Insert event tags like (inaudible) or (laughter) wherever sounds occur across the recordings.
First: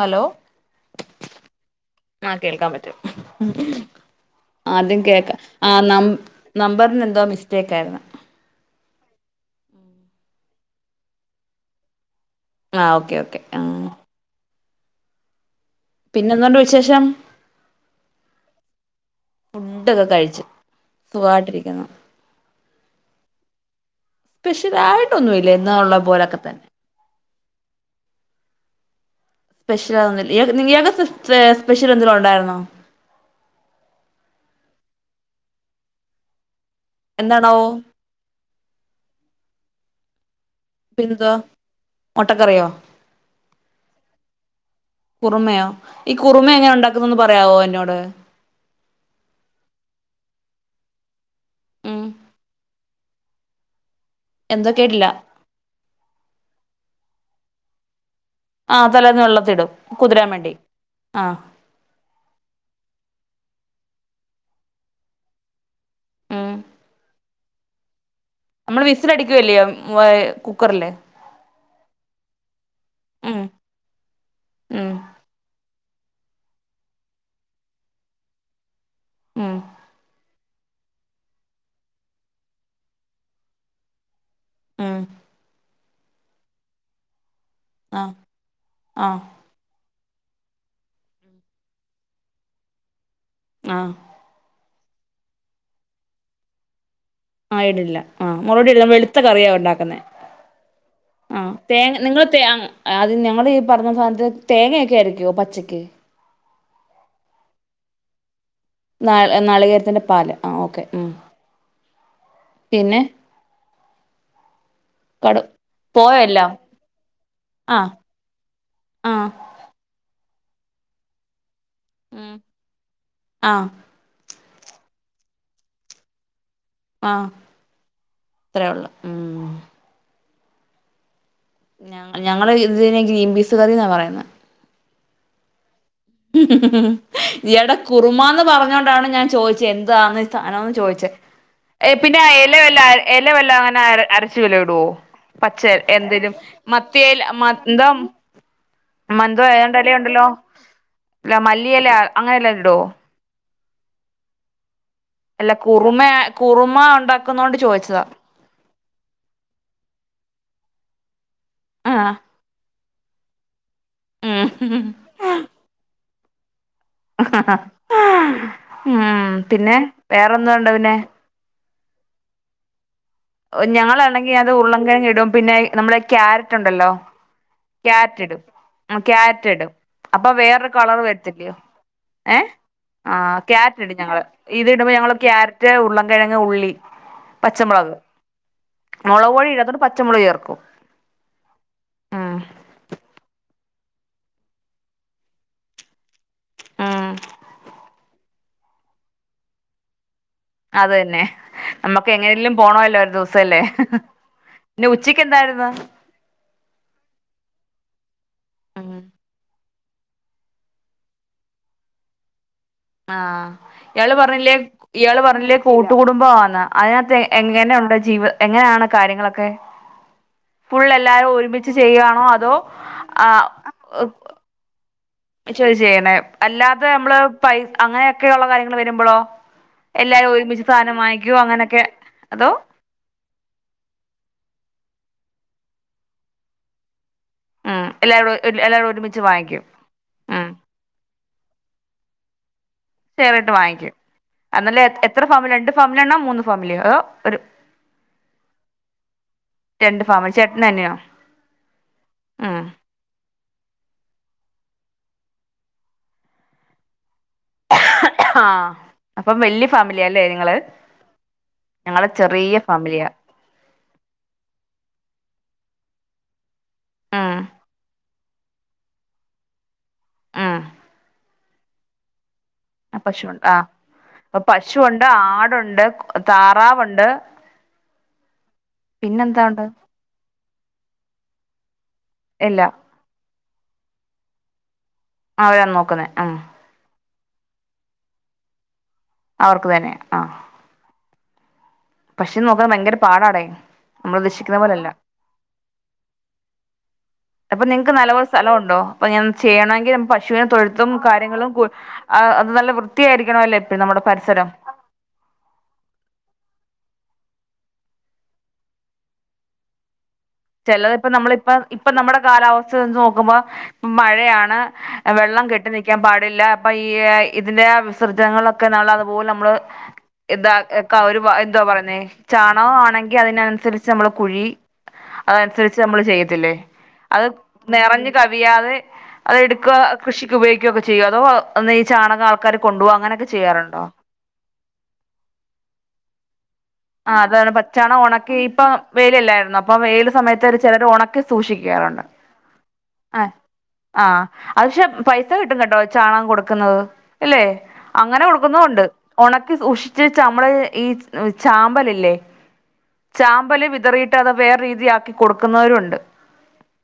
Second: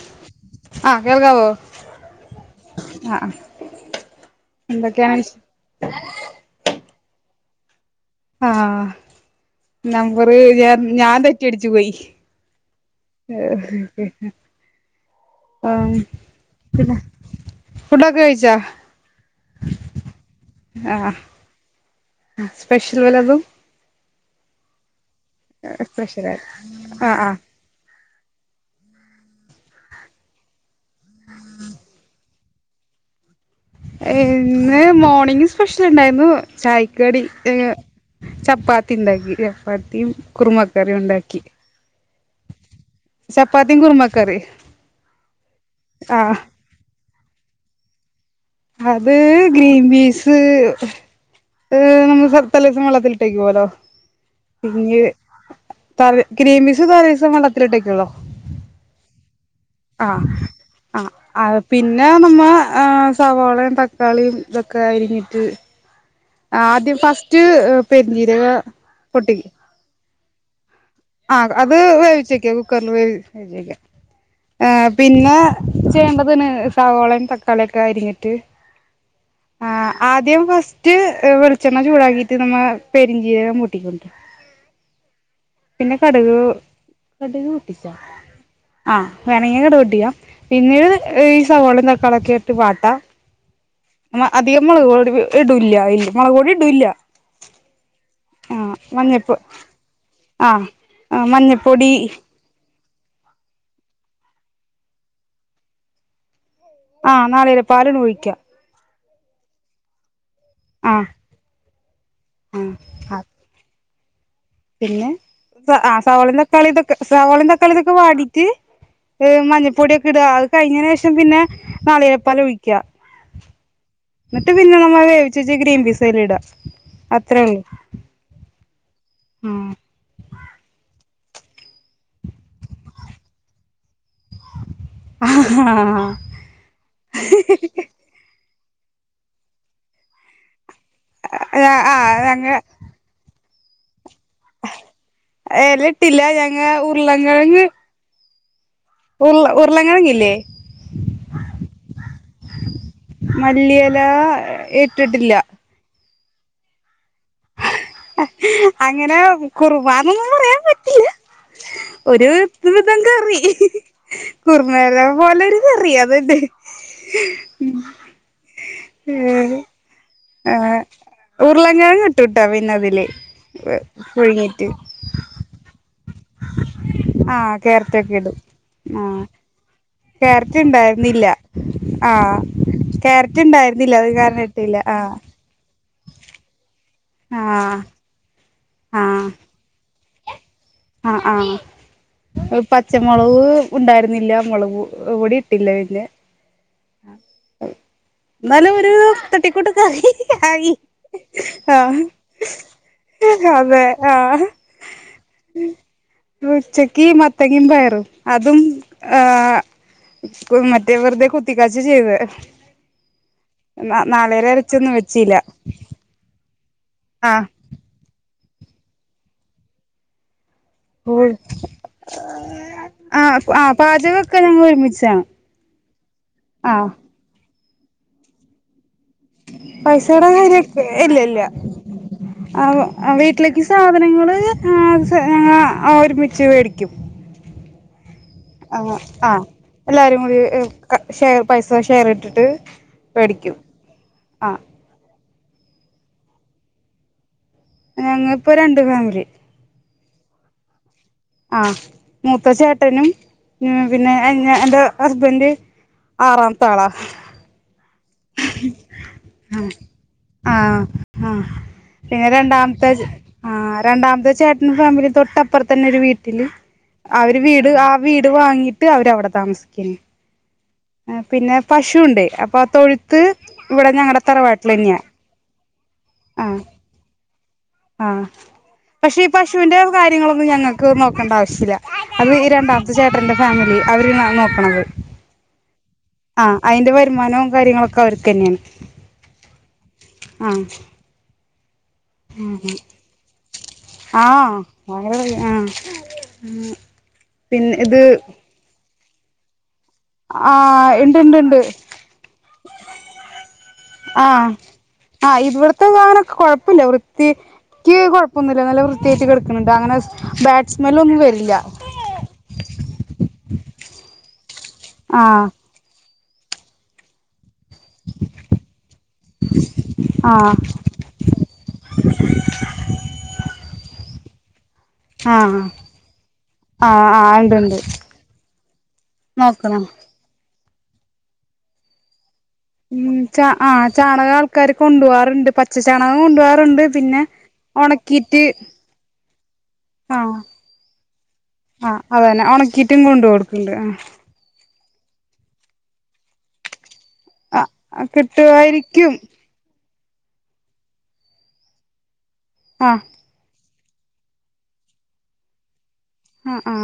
Hello ആഹ് കേൾക്കാവോ ആഹ് ആ കേൾക്കാൻ പറ്റും ആഹ് ആദ്യം എന്തൊക്കെയാണ് കേക്ക വിശേ ആ നം നമ്പറി ന്തോ മിസ്റ്റേക്കാരുന്നു ആഹ് നമ്പറ് ഞാൻ ഞാൻ തെറ്റിയടിച്ചു പോയി ആ ഓക്കേ ഓക്കേ ആ ആഹ് പിന്നെന്തൊണ്ട് വിശേഷം ഫുഡൊക്കെ കഴിച്ചാ ഡ്ഡൊക്ക കഴിച്ചു സുഖായിട്ടിരിക്കുന്നു ആ സ്പെഷ്യൽ വല്ലതും സ്‌പെഷ്യലായി ട്ടൊന്നുവില്ല എന്നുവുള്ള സ്പെഷ്യലാ പോലൊക്ക തന്നെ ആഹ് ആഹ് സ്പെഷ്യലാ ഒന്നുല്ല ഇയാക് നി ഇയാക്ക് സ്പെഷ്യൽ എന്തേലൊണ്ടായിരുന്നോ ഇന്ന് മോർണിംഗ് സ്പെഷ്യൽ ഇണ്ടായിര്ന്നു ചായക്ക് കടി ഏ എന്താണാവോ ചപ്പാത്തി ഇണ്ടാക്കി മത്തിം കുറുമക്കറി പിന്നെന്തുവാ ഉണ്ടാക്കി മുട്ടക്കറിയോ ചപ്പാത്തിം കുറുമക്കറിം ആഹ് ഒന്ന് പറയാവോ എന്നോട് അത് ഗ്രീൻ പീസ് (unintelligible) ഉം (unintelligible) (unintelligible) എന്തോ കേട്ടില്ല തൽ ഗ്രീൻപീസ് തലേസം വള്ള ണ്ട്കിലോ ആ തലേന്ന് വെള്ളത്തിടും ആഹ കുതിരാൻ വേണ്ടി ആ ആഹ് ആ പിന്നെ നമ്മ ഹ് സവോളയും തക്കാളിയും ഇതൊക്കെ അരിഞ്ഞിട്ട് ഉം ആദ്യ ഫസ്റ്റ് ഹ് പി നമ്മള് വിസിൽ അടിക്കുവല്ലേ യ് ആ അത് വേവിച്ചെക്കാ കുക്കറിൽ ഉം വേവേിച്ചേക്ക ആ ഉം പിന്നെ ചെയ്യേണ്ടതിന് സാവോളയും തക്കാളിയൊക്കെ അരിഞ്ഞിട്ട് ഉം ആഹ ആദ്യം ഫസ്റ്റ ട്ട് വെളിച്ചെണ്ണ ചൂടാക്കിയിട്ട് നമ്മ പെരിഞ്ചീരകം പൊട്ടിക്കണ്ട് ഹ് പിന്നെ കടുക് കടു ആഹ് ആ ആഹ് വേണങ്ങി കടുക് പൊട്ടിക്കാ പിന്നീട് ഈ സവോളേം തക്കാളി ഒക്കെ ഇട്ട് വാട്ടാ ആഹ് ആ അധികം മുളപൊടി ഇടില്ല ഇല്ല മുളപൊ ടി ഇടില്ല ആ ഇടില്ല ആ മൊളകൊടി ഇടില്ല ഞാൻ വെളുത്ത കറിയാ ഉണ്ടാക്കുന്നെ ആ മഞ്ഞപ്പൊടി തേ അത് ഞങ്ങള് ഈ പറഞ്ഞ സാധനത്തിന് തേങ്ങൊക്കെ അരക്കുവോ പച്ചക്ക് ആഹ് നാളികേരപ്പാലാണ് ഒഴിക്ക നാ നാളികേരത്തിന്റെ പാല് ആ ഓക്കെ ഉ ആഹ് ആഹ് പിന്നെ ആഹ് പിന്നെ കടു അ പോയോ സവോളയും എല്ലാം തക്കാളിയും ഇതൊക്കെ സവാളയും തക്കാളി ആഹ് ഇതൊക്കെ വാടിയിട്ട് ആഹ് മഞ്ഞൾപ്പൊടിയൊക്കെ ഇടാ ആൾ- കഴിഞ്ഞന് ശേഷം പിന്നെ- ഉം നാളികേരപ്പാല് ഒഴിക്കാ ആഹ് എന്നി്ട്ട് പിന്നെ നമ്മ വേവിച് വച്ച ഗ്രീൻ പിസ് അതിലിടാ ആ അത്രേ ഉള്ളൂ അത്രേ ഉള്ളൂ ഉ ഞങ്ങ ഞങ്ങള് ഇതിനെ ഗ്രീൻപീസ് കറിന്നാ പറയുന്നേ. ആഹ് ആഹ് ഇയാടെ കുറമാന്ന് പറഞ്ഞ ഞ്ഞോണ്ടാണ് ഞാൻ ചോദിച്ചേ എന്തുവാണ് ഈ സാധനോ ന്ന് ചോദിച്ചേ ആ പിന്നെ ഞങ്ങ എല വല്ലോം എല വല്ലോം ആര അര ച്ച് വെല്ലോ ഇടുവോ പച്ച എലട്ടില്ല എന്തേലും ഞങ്ങ മത്തിയേൽ മ ഉരുളൻകിഴങ്ങ് എന്തുവാ ഉരുള ഉരുളങ്ങെഴങ്ങില്ലേ? അല്ല മല്ലിയെല അങ്ങനെല്ലോ ഇടുവോ മല്ലിയെല എ ഇ അല്ല കുറുമയാ കുറുമ ഒണ്ടാക്കുന്നോണ്ട് ചോദിച്ച അങ്ങനെ കുറുമാന്നൊന്നും പറയാൻ പറ്റില്ല. ആഹ് ഒരു ഒര് വിതം കറി. ഉം കുർമേലെ പോലൊരു കറി അത് ബേത് ഡെ ഊം പിന്നെ വേറെന്തോണ്ട് പിന്നെ ഉരുളൻങ്ങിട്ടുട്ടോ പിന്നതില് ഞങ്ങളാണെങ്കിൽ അത് ഉരുളംകിഴങ്ങിടും. പിന്നേ യീ നമ്മളെ ക്യാരറ്റ് ഉണ്ടല്ലോ ക്യാരറ്റ് ഇടും ആഹ് ക്യാരറ്റിടും അപ്പൊ ക്യാരറ്റ് വേറൊരു കളർ ഇണ്ടായിരുന്നില്ല വരത്തില്ലയോ ആഹ് ഏഹ് ആ ക്യാരറ്റ് ഇണ്ടായിരുന്നില്ല ഇടും അത് ഞങ്ങള് കാരണം ഇട്ടില്ല ഇത്ടുമ്പോ ഞങ്ങള് ആഹ് ക്യാരറ്റ് ഉള്ള കിഴങ്ങ് ഉള്ളി ആഹ് പച്ചമുളക് ആഹ് മൊളോപൊടി ഇല്ലാത്തോണ്ട് പച്ച പച്ചമൊളക് ചേർക്കും ആഹ് ഉം ആഹ് പച്ചമുളക് ഉണ്ടായിരുന്നില്ല മുളക്പൊടീം ഇട്ടില്ല പിന്നെ ഉം ആയി അത് തന്നെ ആഹ് നമ്മുക്ക് എങ്ങനെങ്കിലും പോണോല്ലൊ ഒരു ദിവസല്ലേ എന്തായിരുന്നു ച്ചക്ക് മത്തങ്ങേം പയറു ത്ത് അതും ഉം ആഹ് മറ്റേ വെറുതെ കുത്തിക്കാച്ച ചെയ്ത് ആഹ് ഇയാള് പറഞ്ഞില്ലേ ഇയാള് വെച്ചില്ല പറഞ്ഞില്ലേ കൂട്ടുകടുംബം ആന്ന് അയാത്ത് ആഹ് എങ്ങനെഒണ്ട് ജീവ് (unintelligible) എങ്ങനാണ് കാര്യങ്ങളൊക്കെ ഫുൾ എല്ലാരും ഒരുമിച്ച് ചെയ്യുവാണോ അതോ ആ ആ പാചകൊക്കെ ഞങ്ങ ഒരുമിച്ച് ശോരി ചെയ്യണേ അല്ലാതെ നമ്മള് പൈ അങ്ങനെഒക്കെഒള്ള കാര്യങ്ങള് വര് പൈസയുടെ കാര്യൊക്കെ ഇല്ല വാങ്ങിക്കോ ഇല്ല അങ്ങനൊക്കെ അതോ ആ ഹ്ആ വീട്ടിലേക്ക് സാധനങ്ങള് ആവശ് (unintelligible) ഞങ്ങ ഒരുമിച്ച് വേടിക്കും ആഹ ആ ആഹ് എല്ലാരും കൂടി ഉം (unintelligible) ഷെയർ പൈസ ഷെയർ ഇട്ടിട്ട് ഷേറിട്ട് മേടിക്കും വാങ്ങിക്കും ആഹ് അതല്ലേ എത്ര ഫാമില് രണ്ട് ഫാമിലി ആണോ മൂന്ന് ഫാമിലിഓ അതോ ഒരു ഞങ്ങ ഇപ്പോ രണ്ട് ഫാമിലി ചേട്നനയോ ആഹ് മൂത്ത ചേട്ടനും മ് പിന്നെ എന്നെ എന്റെ ഹസ്ബൻഡ് ആറാംതാളാ ആഹ് അപ്പം വല്യ ഫാമിലിയ അല്ലേ ആ ആ നിങ്ങള് ആ ഞങ്ങള് പിന്നെ ചെറിയ രണ്ടാമത്തെ ഫാമിലിയാ ആ രണ്ടാമത്തെ ചേട്ടന് ഫാമിലീം തൊട്ടപ്പുറത് തന്നൊരു വീട്ടില് ഉം അവര് വീട് ആ വീട് വാങ്ങിയിട്ട് അവരവിടെ താമസിക്ക്യന് ആ ആ പിന്നെ പശുവുണ്ടെ അ ആ പശുണ്ട്. ആ അപ്പൊ പശു തറവാട്ടിലന്നെയാ ഒണ്ട്, ആടൊണ്ട്, താറാവുണ്ട്. ആ പക്ഷെ ഈ പിന്നെന്താ ഉണ്ട് പശുവിന്റെ കാര്യങ്ങളൊ ന്നും ഞങ്ങക്ക് നോക്കണ്ട ആവശ്യില്ല. അത് ഈ ഇല്ല രണ്ടാമത്തെ ചേട്ടന്റെ ഫാമിലി. അവര്ണാ അത് നോക്ണത്. അവരാണ് നോക്ണെ. ഉം മാനവും കാര്യങ്ങളൊക്കെ അവര്ക്കന്നേണ്. അവർക്ക് തന്നെയാ ആഹ് ഉം നമ്മൾ ആഹ ഉദ്ദേശിക്കുന്ന പോലെയല്ല വര (unintelligible) ആ അപ്പൊ നിങ്ങ്ക്ക് നല്ലോലം സലൊണ്ടോ (unintelligible) അപ്പ ഞാൻ ചെയ്യണ (unintelligible) പശുവിനെ തൊഴുത്തും ആഹ് ഇണ്ട് ഇണ്ട് കാര്യങ്ങളും ഇണ്ട് കു അത് നല്ല വൃത്തിയാരിക്കണല്ലോ എപ്പ നമ്മടെ പരിസരം. ആഹ് ത്തിക്ക് കുഴപ്പൊന്നുല്ല നല്ല വൃത്തിയായിട്ട് കിടക്കുന്നുണ്ട് അങ്ങനെ ബാഡ് ചിലത് സ്മെല്ല് ഇപ്പ ഒന്നും നമ്മളിപ്പ വരില്ല ഇപ്പ നമ്മുടെ കാലാവസ്ഥ ച്ച് നോക്കുമ്പോ മഴയാണ്. ആ വെള്ളം ആഹ് കെട്ടി നിൽക്കാൻ പാടി.. ല്ല അപ്പൊ ഈ.. ഇതിന്റെ ആ വിസർജങ്ങളൊക്കെ നല്ലതുപോലെ നമ്മള് ആഹ് എന്താ ക്ക അവരു എന്താ പറയുന്നത് ചാണകം ആണെങ്കിൽ അതിനനുസരിച്ച് നമ്മൾ കുഴി.. ആഹ് അതനുസരിച്ച് നമ്മള് ചെയ്യത്തില്ലേ ആഹ് അത് ആഹ് ഇണ്ട് ഇണ്ട് നിറഞ്ഞ് കവിയാതെ അത് എടുക്കുക നോക്കണം കൃഷിക്ക് ഉപയോഗി.. ഒക്ക ചെയ്യോ അതോ ഒന്ന് ഈ ചാണകം അ.. ങു ആ ച ചാണകം ആൾക്കാര് കൊണ്ടുപോകാറുണ്ട് പച്ച ചാണകം കൊണ്ടുപോവാ.. ആ അതാണ് പച്ചാണ് ഉണക്കി ഇപ്പൊ വെയിലല്ലായിരുന്നോ അപ്പൊ വെയില് ആഹ് സമയത്ത് ചിലർ ഉണക്കി ആഹ് സൂക്ഷിക്കാറുണ്ട് അതന്നെ ഒണക്കീറ്റും ആ കൊണ്ട് കൊടുക്കണ്ട് ആ ആഹ് അത്ക്ഷെ.. പൈസ കിട്ടും കേട്ടോ ചാണകം കൊടുക്കുന്നത് അല്ലെ ആഹ് അങ്ങനെ കൊടുക്കുന്നൊണ്ട് കിട്ടുവായിരിക്കും ഒണക്കി സൂക്ഷി (unintelligible) ചാമ്പല് ഇല്ലേ ആഹ് ചാമ്പല് വി റിയിട്ടാതെ വേറെ രീതി ആക്കി കൊടുക്കുന്നവരുണ്ട് അ ആ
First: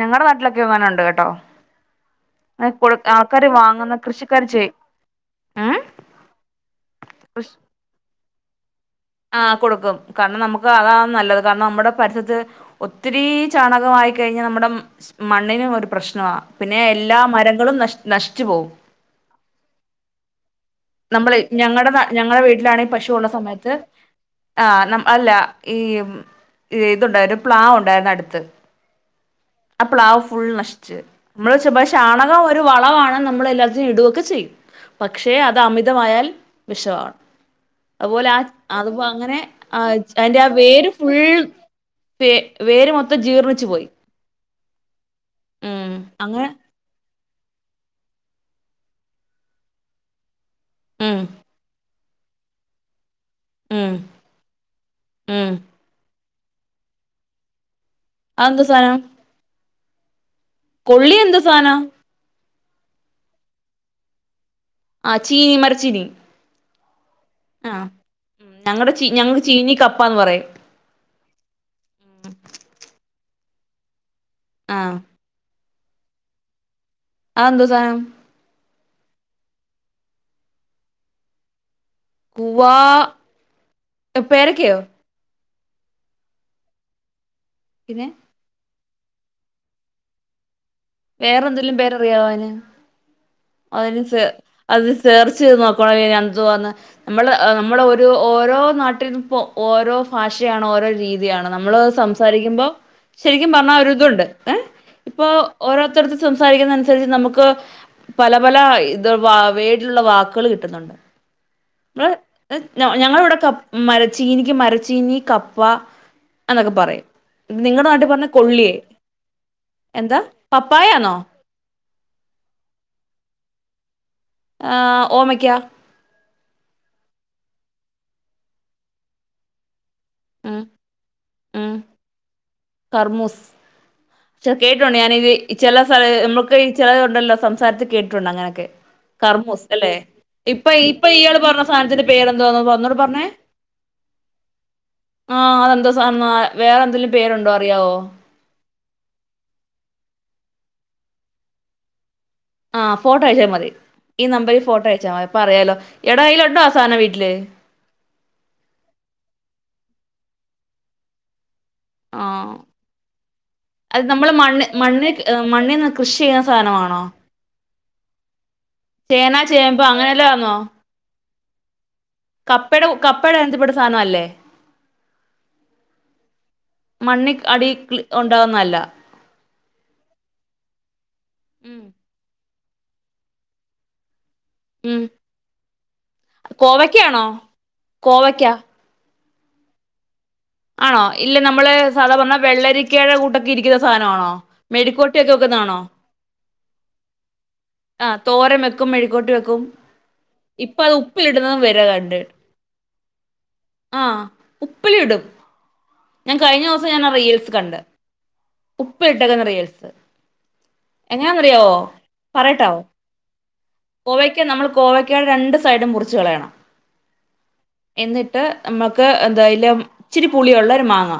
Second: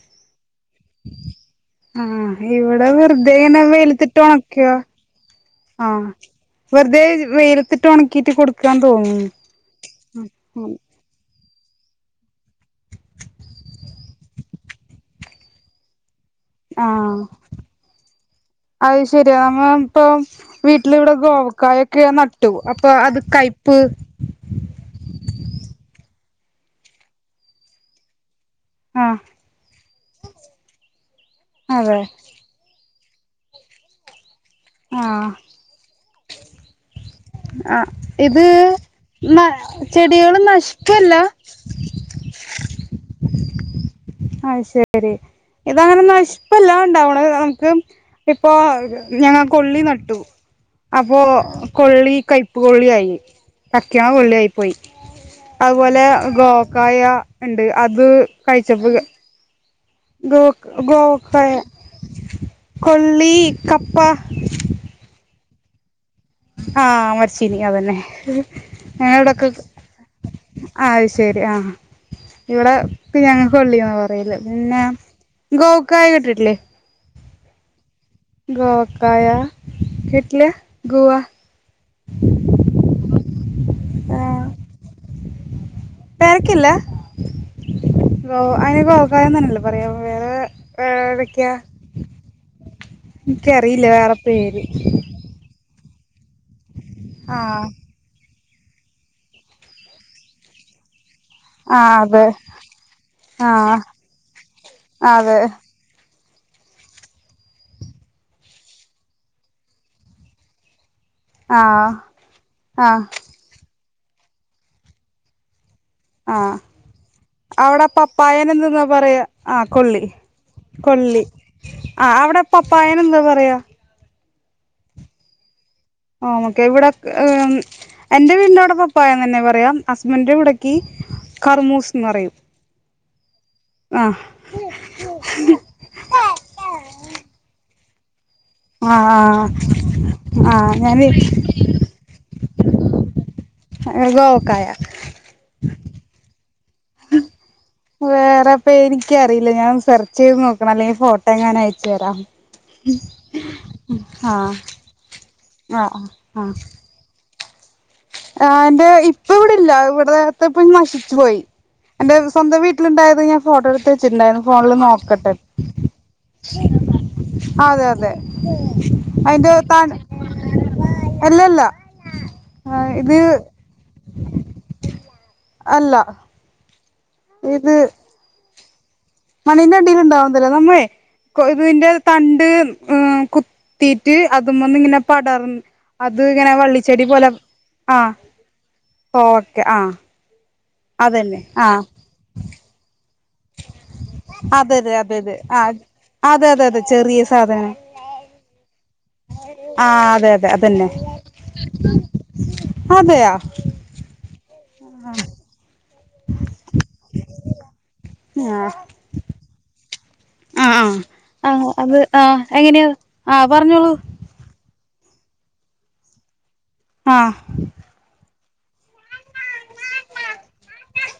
ഞങ്ങടെ നാട്ടിലൊക്കെ അങ്ങനുണ്ട് കേട്ടോ ആ അങ്ങനെ ഇവിടെ കൊടു ആൾക്കാര് വെറുതെനെ വാങ്ങുന്ന വെയിലത്തിട്ട് കൃഷിക്കാര് ഒണക്കിയ ചെയ്യും ഉം ആ വെറുതെ വെയിലത്തിട്ട് ഒണക്കീട്ട് കൊടുക്കാന്ന്‌ തോ ആ കൊടുക്കും കാരണം നമുക്ക് അതാ നല്ലത് കാരണം നമ്മുടെ പരിസരത്ത് ഒത്തിരീ ചാണകമായി കഴിഞ്ഞാൽ നമ്മുടെ മ മണ്ണിനും ഒരു പ്രശ്നാ ആ പോവും അയ് ശെരിയാ നമ്മള് ഇപ്പം വീട്ടിലിവിടെ നമ്മള് ഗോവക്കായ ഞങ്ങടെ നാ ക്കെ നട്ടു അപ്പൊ അത് കയ്പ്പ് ആ നമ് അല്ല ഈ ഇതുണ്ട് ഒരു പ്ലാവ് ഉണ്ടായിരുന്നു അടുത്ത് ആ അ പ്ലാവ് ഫുൾ നശിച്ച് നമ്മള് (unintelligible) അതെ ഷാണകം ഒരു വളവാണ് ഇന്നാ നമ്മള് എല്ലാ (unintelligible) ഒക്കെ ചെയ്യും ആഹ് പക്ഷെ അത് അമിതമായാൽ വിഷവാ. ആ ഇത് അത്പ്പോ അങ്ങനെ ന ആ ചെടികള് അതിന്റെ ആ വേര് നശിക്കല്ല ഫുൾ വേ വേര് മൊത്തം ജീർണിച്ചു പോയി അത് ശരി ഉം ഇതങ്ങനെ അങ്ങനെ നശിപ്പല്ല ഉണ്ടാവണ നമുക്ക് ഇപ്പൊ ഞങ്ങ കൊള്ളി നട്ടു. അപ്പോ ഉം കൊള്ളി കൈയ്പ്പു കൊള്ളിയായി. ഉം യ്ക്കിണ കൊള്ളിയായി പോയി ഉം അതുപോലെ ഗോക്കായ ഉണ്ട്. അത് അതെന്ത് കഴിച്ചപ്പോൾ സാനം ഗോ കൊള്ളി എന്ത് ഗോക്കായ സാനാ കൊള്ളി കപ്പ ആ ചീനി മരച്ചീനി ആഹ് മ ചീനി ആഹ് അതന്നെ ഉം ഞങ്ങടെ ചീ ഞങ്ങക്ക് ഞങ്ങളവിടെക്കെ ചീനി കപ്പാന്ന് പറയും അത് ശരി ആ ഇവിടെ ഇപ്പ ഞങ്ങക്ക് കൊള്ളി ന്നാ പ പിന്നെ ആഹ് ഗോ കായ കേട്ടിട്ടില്ലേ? ആന്ത് സാനം. - ഗോക്കായ കേട്ടില്ല്യാ ഗുവാ. ഗുവാ- ഏഹ് പേരയ്ക്കയോ? പേരെയ്ക്കയല്ലേ പിന്നെ. അതിന ഗോകയാ തന്നെയല്ലേ പറയാ വേറെ. വേറെ വേറെതൊക്കെയാ എന്തെലും പേരറിയാവോന് എനിക്കറിയില്ല അതിന് വേറെ സെ പേര് അതിന് സേർച്ച് ചെയ്ത് നോ (unintelligible) എന്തുവാന്ന് നമ്മൾ ആഹ് നമ്മള് ഒരു ഓ ഓരോ നാട്ടിൽ ഇപ്പോ ഓരോ ഭാഷയാണ് ഓരോ രീ തിയാണ് നമ്മള് ആഹ് അതെ സംസാരിക്കുമ്പോ ശരിക്കും ആഹ് പറഞ്ഞാൽ ഒരിതുണ്ട് ഏഹ് ഇപ്പൊ അതെ ഓരോത്തരു സംസാരിക്കുന്ന അനുസരിച്ച് നമുക്ക്. പല പല ഇത് വ വേഡിലുള്ള വാക്കുകൾ കിട്ടുന്നുണ്ട്. ആഹ് (unintelligible) ആഹ് ഞങ്ങൾ ഇവിടെക്കെ മരച്ചീനിക്ക് മരച്ചീനി ക ആഹ് നിങ്ങടെ അവിടെ നാട്ടിൽ പറഞ്ഞ പപ്പായനെ കൊള്ളിയേ എന്തെന്നാ പറയാ ആഹ് കൊള്ളി എന്താ പപ്പായാന്നോ കൊള്ളി. ആഹ് അവിടെ പപ്പായനെ എന്താ പറയാ? ആഹ് ഓമയ്ക്ക. ഓമയ്ക്കാ ഇവിടെ ഏഹ് എന്റെ വീടിന്റെവിടെ പപ്പായ തന്നെ പറയാ. ഹസ്ബന്റെ ഉം ഇവിടെക്ക് ഉം കർമൂസ്ന്ന് പറയും. കർമൂസ് ആഹ് ചെ കേട്ടുണ്ട് ഞാനത് ചില സ്ഥല നമ്മുക്ക് ഈ ചിലതുണ്ടല്ലോ സംസാ അത് കേ ട്ടിട്ടുണ്ട് അങ്ങനൊക്കെ ആഹ് കർമൂസ് ആഹ് അല്ലെ ഇപ്പൊ ആഹ് ഇപ്പ ഞാന് ഇയാള് പറഞ്ഞ സാനത്തിന്റെ പേരെന്തോന്നപ ഒന്നൂടി പറഞ്ഞെ ഗോവക്കായ ആ അതെന്താ സാധ വേറെ എന്തെലും പേരുണ്ടോ അറിയാവോ പേരിക്കറിയില്ല ഞാൻ സെർച്ച് ചീത് നോക്കണം അല്ലെങ്കി ഫോട്ടോ എങ്ങാനും അയച്ചു തരാം ആഹ് ഫോട്ടോ അയച്ചാ മതി ഈ ആഹ് നമ്പറിൽ ഫോട്ടോ അയച്ചാ മതി പ്പറയാലോ ആഹ് എടാ അയ്ലൊണ്ടോ ആ സാനം വീട്ടില് ആ ന്റെ ഇപ്പ ഇവിടില്ല ഇവടത്തെപ്പ നശിച്ചു പോയി എൻ്റെ ആഹ് സ്വന്തം വീട്ടിലിണ്ടായത് ഞാൻ ഫോട്ടോ എടുത്ത് അത് നമ്മള് ച്ചിട്ടുണ്ടായിരുന്നു മണ്ണ് ഫോണില് മണ്ണ് നോക്കട്ടെ മണ്ണിന്ന് കൃഷി ചെയ്യുന്ന സാധനമാണോ അതെ അതെ ചേന അതിന്റെ ചേമ്പ് താൻ അങ്ങനെല്ലാം അല്ലല്ല കപ്പടെ ഇത് കപ്പടെ എനത്തിപ്പെട്ട സാനം അല്ലേ അല്ല മണ്ണി അടി ഇത് (unintelligible) ഉണ്ടാവുന്നല്ല മണ്ണിന്റെ അടില് ഉണ്ടാവുന്നതല്ല നമ്മളെ ഉം കൊയ്തതിൻ്റെ തണ്ട് ഉം കുത്തീറ്റ് അതുമന്ന് ഇങ്ങനെ ഉം പടർ അത് ഇങ്ങനെ വള്ളിച്ചെടി കോവയ്ക്കാണോ പോലെ ആ കോവയ്ക്ക ഓക്കെ ആ ആണോ ഇല്ല നമ്മള് സാധാ പറഞ്ഞ വെള്ളരിക്കടെ കൂട്ട ഇരിക്കുന്ന സാനാണോ അതെ അതെ മെഴിക്കോട്ടി ഒക്കെ അതെ അതെ ആ വെക്കുന്നാണോ അതെ അതെ അതെ ചെറിയ സാധനം ആ തോരൻ വെക്കും മെഴിക്കോട്ടി വെക്കും ആ അതെ അതെ ഇപ്പൊ അതന്നെ അത് ഉപ്പിലിടുന്നതും വെര കണ്ട് അതെയാ ആഹ് ഉപ്പിലിടും ഞാൻ കഴിഞ്ഞൂസം ഞാൻ റീൽസ് കണ്ട് ഉപ്പ് ഇട്ട്ക്കന്ന റീൽസ് ആഹ് ആഹ് ആഹ് എങ്ങനാന്നറിയാവോ അത് ആഹ് പറയട്ടാവോ എങ്ങനിയത് ആഹ് പറഞ്ഞോളൂ കോവയ്ക്കടെ രണ്ട് സൈഡും മുറിച്ച് കളയണം ആഹ് ട്ട് മ്മക്ക് എ ന്താ അയ്ലം ഇച്ചിരി പുളിയുള്ള ഒരു മാങ്ങ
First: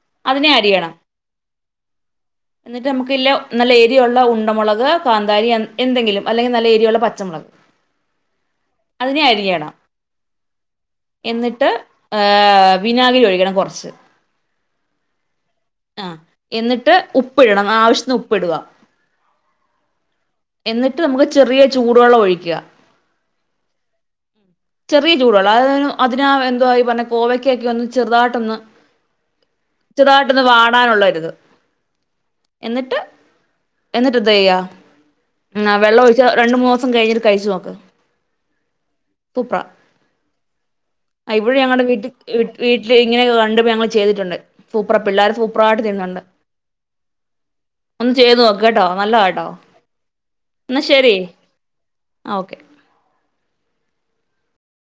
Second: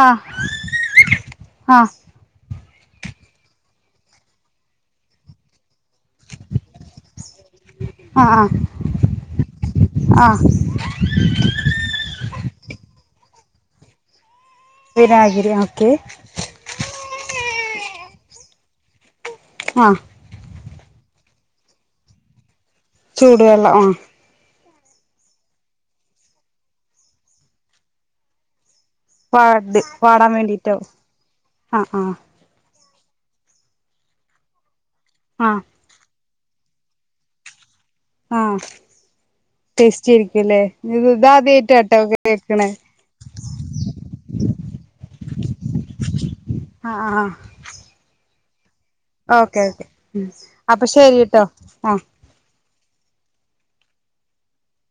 ആ അതിനെ അരിയണം ആ എന്നിട്ട് നമുക്ക് യില് നല്ല എരിയൊള്ള ഉണ്ടമുളക് കാന്താരി അ എന്തെങ്കിലും അല്ലെങ്കി നല്ല എരിയുള്ള പച്ചമുളക് ആ അതിനെ അരിയണം ആ ആ എന്നിട്ട് ങ് വി വിനാഗിരി ഒഴിക്കണം കൊറച്ച് വിനാഗിരി ഓക്കെ ആഹ് എന്നിട്ട് ഉപ്പ് ഇടണം ആവശ്യത്തിന്ന് ഉപ്പ് ഇടുക. ആഹ് എന്നിട്ട് നമുക്ക് ചെറിയ ചൂടുവെള്ളം ഒഴിക്ക. ചൂട് വെള്ളം ആഹ്. ചെറിയ ചൂട് വെള്ളം അ അതിനാ എന്തു പറഞ്ഞ കോവയ്ക്കക്കെ ഒന്ന് ചെറുതായിട്ടൊന്ന് വാട വാടാൻ ചെറുതായിട്ടൊന്ന് വേണ്ടിട്ടോ വാടാനുള്ളൊരിത് ആഹ് ആഹ്. എന്നിട്ട് എന്നിട്ട് എന്തെയ്യ ആ വെള്ളം ഒ രണ്ടു മൂന്ന് ദിവസം കഴിഞ്ഞിട്ട് കഴിച്ച് നോക്ക്. ആഹ് ടേസ്റ്റി ആയിരിക്കുല്ലേ? ഇവിഴെ ഞങ്ങളുടെ വീട്ടിൽ വീട്ടില് ഇങ്ങനെയൊക്കെ കണ്ട ഞങ്ങൾ ചെയ്തിട്ടുണ്ട് സൂപ്പറ പിള്ളേരു സൂപ്പറായിട്ട് തിന്നുന്നുണ്ട്. ആ ആ ചെയ്ത് നോ ഓക്കെ ഓക്കെ ഉം എന്നാ അപ്പൊ ശരി ശരിട്ടോ ആഹ്. ആ ഓക്കെ